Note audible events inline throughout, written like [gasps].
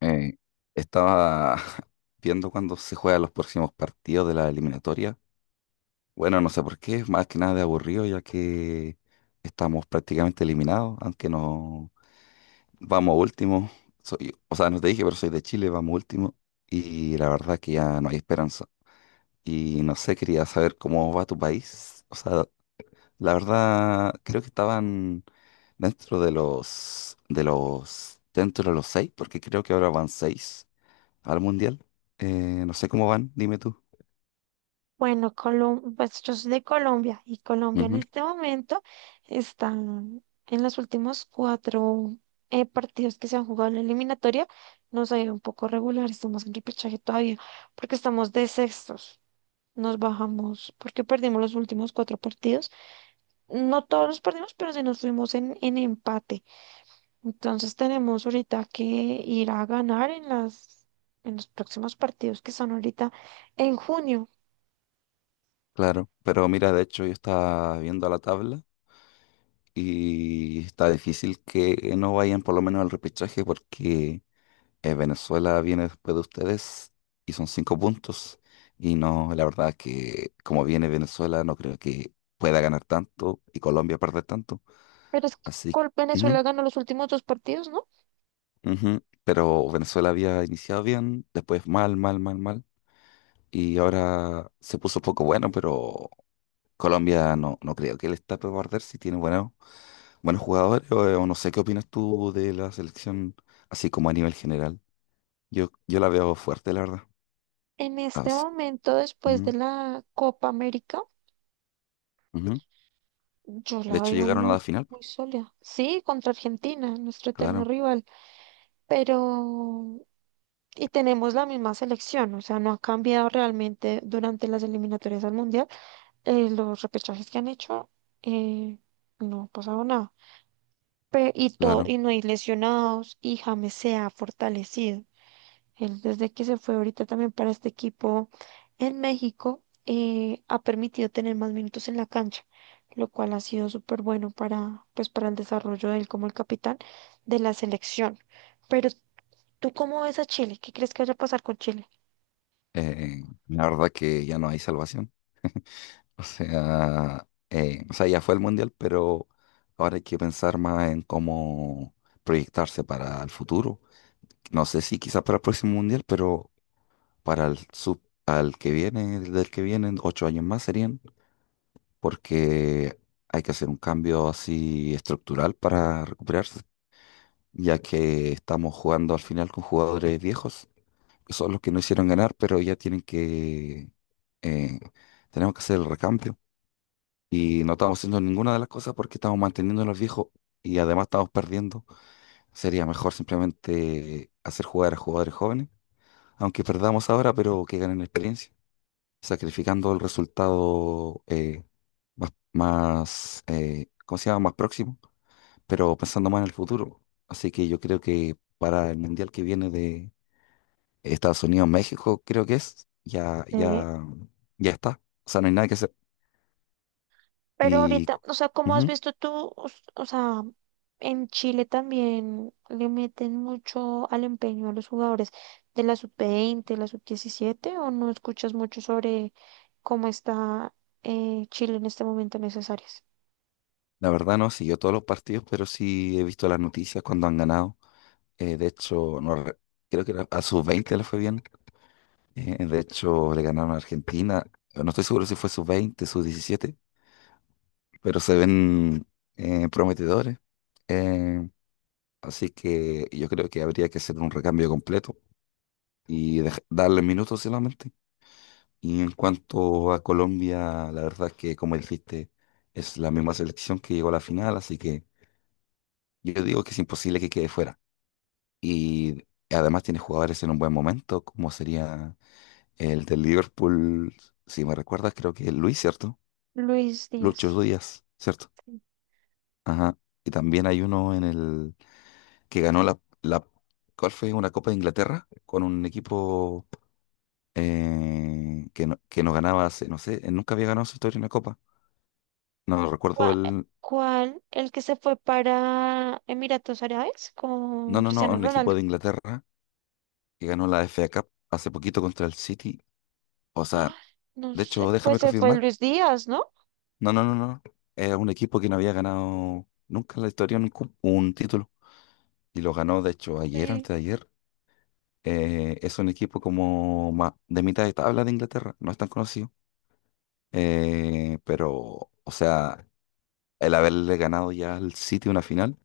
Eh, estaba [laughs] viendo cuándo se juegan los próximos partidos de la eliminatoria. Bueno, no sé por qué, más que nada de aburrido, ya que estamos prácticamente eliminados, aunque no vamos último. Soy, o sea, no te dije, pero soy de Chile, vamos último. Y la verdad que ya no hay esperanza. Y no sé, quería saber cómo va tu país. O sea, la verdad, creo que estaban dentro de dentro de los seis, porque creo que ahora van seis al mundial. No sé cómo van, dime tú. Bueno, pues yo soy de Colombia y Colombia en Ujú. este momento está en los últimos cuatro partidos que se han jugado en la eliminatoria. Nos ha ido un poco regular, estamos en repechaje todavía porque estamos de sextos. Nos bajamos porque perdimos los últimos cuatro partidos. No todos los perdimos, pero sí nos fuimos en empate. Entonces tenemos ahorita que ir a ganar en en los próximos partidos que son ahorita en junio. Claro, pero mira, de hecho yo estaba viendo la tabla y está difícil que no vayan por lo menos al repechaje porque Venezuela viene después de ustedes y son cinco puntos. Y no, la verdad que como viene Venezuela no creo que pueda ganar tanto y Colombia perder tanto. Pero es que Así, ujú, Venezuela ganó los últimos dos partidos, ¿no? ujú. Pero Venezuela había iniciado bien, después mal, mal, mal, mal. Y ahora se puso poco bueno, pero Colombia no, no creo que le está para guardar si tiene buenos, buenos jugadores o no sé qué opinas tú de la selección así como a nivel general. Yo la veo fuerte, la verdad. En Ah, este momento, después de ujú, la Copa América, ujú. yo De la hecho, veo llegaron a la final. muy sólida. Sí, contra Argentina, nuestro eterno Claro, rival, pero... Y tenemos la misma selección, o sea, no ha cambiado realmente durante las eliminatorias al Mundial. Los repechajes que han hecho, eh, no ha pasado nada. Y claro. no hay lesionados, y James se ha fortalecido. Él desde que se fue ahorita también para este equipo en México, ha permitido tener más minutos en la cancha, lo cual ha sido súper bueno para, pues, para el desarrollo de él como el capitán de la selección. Pero, ¿tú cómo ves a Chile? ¿Qué crees que vaya a pasar con Chile? La verdad que ya no hay salvación. O sea, ya fue el mundial, pero ahora hay que pensar más en cómo proyectarse para el futuro. No sé si quizás para el próximo mundial, pero para el sub, al que viene, del que vienen, 8 años más serían, porque hay que hacer un cambio así estructural para recuperarse, ya que estamos jugando al final con jugadores viejos, que son los que no hicieron ganar, pero ya eh, tenemos que hacer el recambio. Y no estamos haciendo ninguna de las cosas porque estamos manteniendo a los viejos y además estamos perdiendo. Sería mejor simplemente hacer jugar a jugadores jóvenes, aunque perdamos ahora, pero que ganen experiencia. Sacrificando el resultado más, más ¿cómo se llama? Más próximo, pero pensando más en el futuro. Así que yo creo que para el mundial que viene de Estados Unidos, México, creo que es, ya, Sí. ya, ya está. O sea, no hay nada que hacer. Pero Y ahorita, o sea, como has ujú, visto tú, o sea, en Chile también le meten mucho al empeño a los jugadores de la sub-20, la sub-17, o no escuchas mucho sobre cómo está Chile en este momento en esas áreas. la verdad no he seguido todos los partidos, pero sí he visto las noticias cuando han ganado. De hecho, no, creo que a sus 20 le fue bien. De hecho, le ganaron a Argentina. No estoy seguro si fue sub-20 sub-17 pero se ven prometedores. Eh, así que yo creo que habría que hacer un recambio completo y darle minutos solamente. Y en cuanto a Colombia, la verdad es que, como dijiste, es la misma selección que llegó a la final, así que yo digo que es imposible que quede fuera. Y además tiene jugadores en un buen momento, como sería el del Liverpool, si me recuerdas, creo que es Luis, ¿cierto? Luis Díaz, Lucho Díaz, ¿cierto? Ajá. Y también hay uno en el que ganó la, ¿cuál fue? Una Copa de Inglaterra con un equipo que no ganaba hace, no sé, nunca había ganado en su historia una copa. No recuerdo ¿cuál, el. ¿cuál el que se fue para Emiratos Árabes No, con no, no, Cristiano un equipo Ronaldo? de [gasps] Inglaterra que ganó la FA Cup hace poquito contra el City. O sea, Ah, no de sé, hecho, pues déjame se fue confirmar. Luis Díaz, ¿no? No, no, no, no. Era un equipo que no había ganado nunca en la historia un título. Y lo ganó, de hecho, ayer o Sí. antes de ayer. Es un equipo como de mitad de tabla de Inglaterra. No es tan conocido. Pero, o sea, el haberle ganado ya al City una final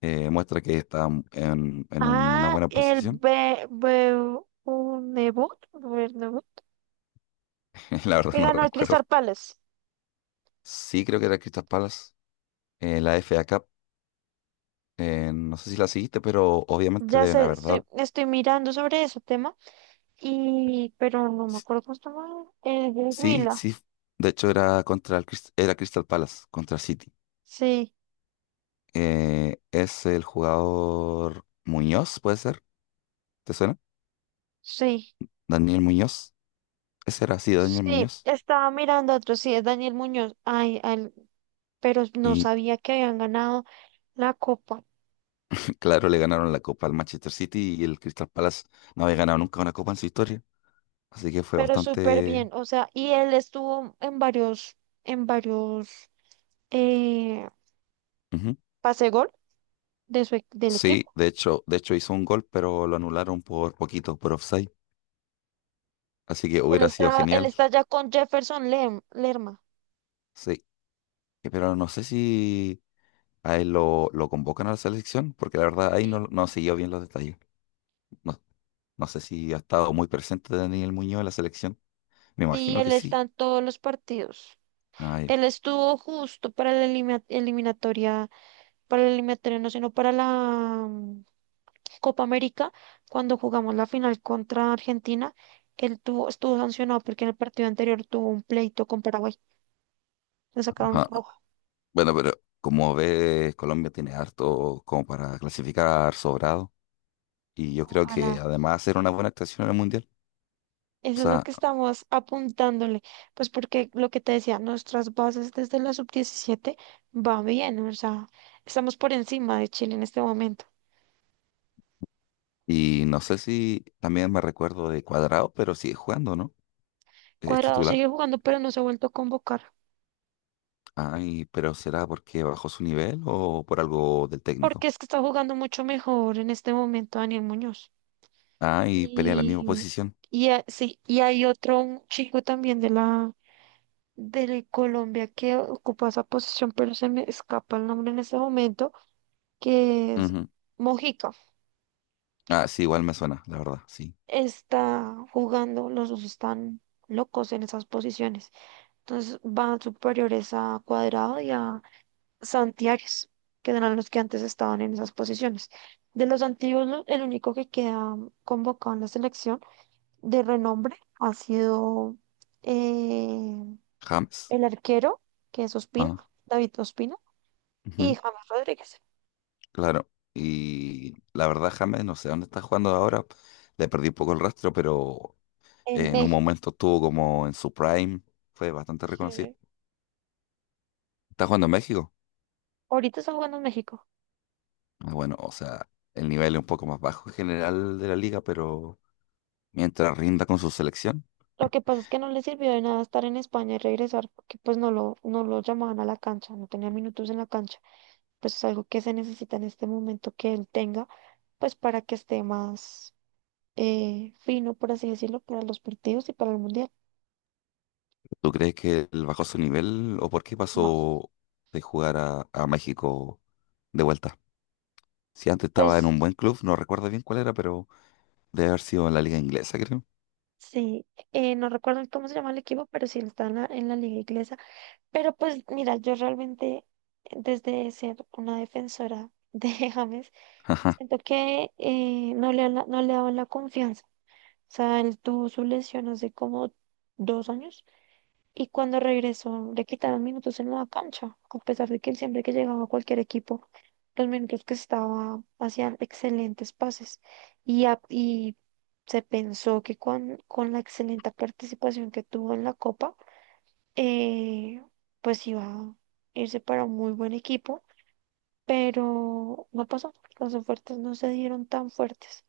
muestra que está en una Ah, buena el posición. Be Bernabéu, Bernabéu [laughs] La verdad que no ganó el recuerdo. Crystal Palace. Sí, creo que era Crystal Palace, la FA Cup. No sé si la seguiste, pero obviamente Ya deben sé, haber dado. estoy mirando sobre ese tema, y, pero no me acuerdo cómo se llama. El del Sí, Huila. sí. De hecho, era contra el era Crystal Palace, contra City. Sí, Es el jugador Muñoz, ¿puede ser? ¿Te suena? sí, Daniel Muñoz. Ese era, sí, Daniel sí. Muñoz. Estaba mirando otro, sí, es Daniel Muñoz. Pero no sabía que habían ganado la copa. Claro, le ganaron la copa al Manchester City y el Crystal Palace no había ganado nunca una copa en su historia. Así que fue Pero súper bastante. bien, o sea, y él estuvo en varios, eh, Ujú. pase gol de del Sí, equipo. de hecho, hizo un gol, pero lo anularon por poquito, por offside. Así que hubiera sido Él genial. está ya con Jefferson Lerma. Sí, Pero no sé si a él lo convocan a la selección, porque la verdad ahí no, Sí. no siguió bien los detalles. No, no sé si ha estado muy presente Daniel Muñoz en la selección. Me Sí, imagino él que sí. está en todos los partidos. Ah, ya. Él estuvo justo para la eliminatoria, para la eliminatoria, no, sino para la Copa América, cuando jugamos la final contra Argentina. Estuvo sancionado porque en el partido anterior tuvo un pleito con Paraguay. Le sacaron Ajá. roja. Bueno, pero como ves, Colombia tiene harto como para clasificar sobrado. Y yo creo que Ojalá. además era una buena actuación en el Mundial. O Eso es lo sea, que estamos apuntándole, pues porque lo que te decía, nuestras bases desde la sub-17 va bien, o sea, estamos por encima de Chile en este momento. y no sé si también me recuerdo de Cuadrado, pero sigue jugando, ¿no? Es Cuadrado titular. sigue jugando, pero no se ha vuelto a convocar, Ay, pero ¿será porque bajó su nivel o por algo del porque técnico? es que está jugando mucho mejor en este momento Daniel Muñoz. Ah, y pelea en la misma Y, posición. Sí, y hay otro un chico también de la de Colombia que ocupa esa posición, pero se me escapa el nombre en este momento, que es Ujú. Mojica. Ah, sí, igual me suena, la verdad, sí. Está jugando, los dos están locos en esas posiciones. Entonces van superiores a Cuadrado y a Santiares, que eran los que antes estaban en esas posiciones. De los antiguos, el único que queda convocado en la selección de renombre ha sido eh, James. el arquero, que es Ospina, Ah, David Ospina, y ujú, James Rodríguez claro. Y la verdad, James, no sé dónde está jugando ahora. Le perdí un poco el rastro, pero en en un México. momento estuvo como en su prime. Fue bastante reconocido. Sí. ¿Está jugando en México? Ahorita está jugando en México. Ah, bueno, o sea, el nivel es un poco más bajo en general de la liga, pero mientras rinda con su selección, Lo que pasa es que no le sirvió de nada estar en España y regresar porque pues no lo llamaban a la cancha, no tenía minutos en la cancha. Pues es algo que se necesita en este momento que él tenga, pues para que esté más fino, por así decirlo, para los partidos y para el Mundial. ¿tú crees que él bajó su nivel o por qué No, pasó de jugar a México de vuelta? Si antes estaba en pues un buen club, no recuerdo bien cuál era, pero debe haber sido en la liga inglesa, creo. sí, no recuerdo cómo se llama el equipo, pero sí está en en la liga inglesa. Pero pues mira, yo realmente desde ser una defensora de [laughs] James, [laughs] Ajá, siento que no le no le daban la confianza sea, él tuvo su lesión hace como 2 años y cuando regresó le quitaron minutos en la cancha, a pesar de que él siempre que llegaba a cualquier equipo, los minutos que estaba hacían excelentes pases y se pensó que con la excelente participación que tuvo en la Copa, eh, pues iba a irse para un muy buen equipo, pero no pasó, las ofertas no se dieron tan fuertes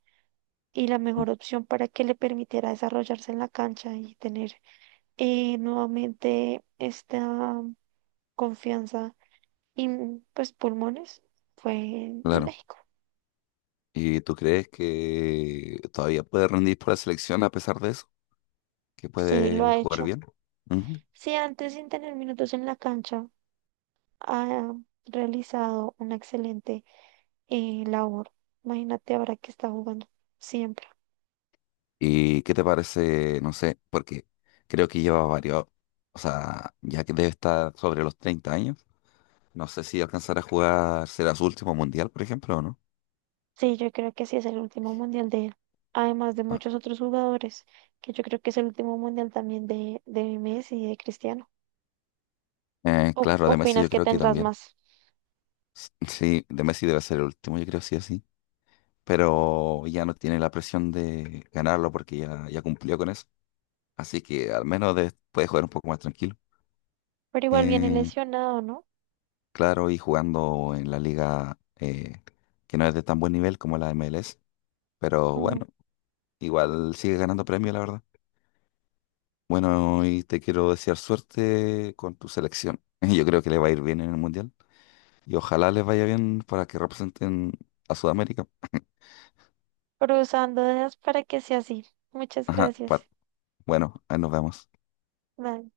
y la mejor opción para que le permitiera desarrollarse en la cancha y tener nuevamente esta confianza y pues pulmones fue en claro. México. ¿Y tú crees que todavía puede rendir por la selección a pesar de eso? ¿Que Sí, lo puede ha jugar hecho. bien? Ujú. Si antes sin tener minutos en la cancha ha realizado una excelente labor, imagínate ahora que está jugando siempre. ¿Y qué te parece? No sé, porque creo que lleva varios, o sea, ya que debe estar sobre los 30 años, no sé si alcanzará a jugar, será su último mundial, por ejemplo, o no. Sí, yo creo que sí es el último mundial de él. Además de Ah, muchos otros jugadores, que yo creo que es el último mundial también de Messi y de Cristiano. ¿O claro, de Messi yo opinas que creo que tendrás también. más? Sí, de Messi debe ser el último, yo creo sí o sí. Pero ya no tiene la presión de ganarlo porque ya cumplió con eso. Así que al menos puede jugar un poco más tranquilo. Pero igual viene Eh, lesionado, ¿no? claro, y jugando en la liga que no es de tan buen nivel como la MLS. Pero Mm, bueno. Igual sigue ganando premios la verdad. Bueno, y te quiero desear suerte con tu selección. [laughs] Yo creo que le va a ir bien en el Mundial. Y ojalá les vaya bien para que representen a Sudamérica. cruzándolas para que sea así. Muchas Ajá, gracias. bueno, ahí nos vemos. Bye.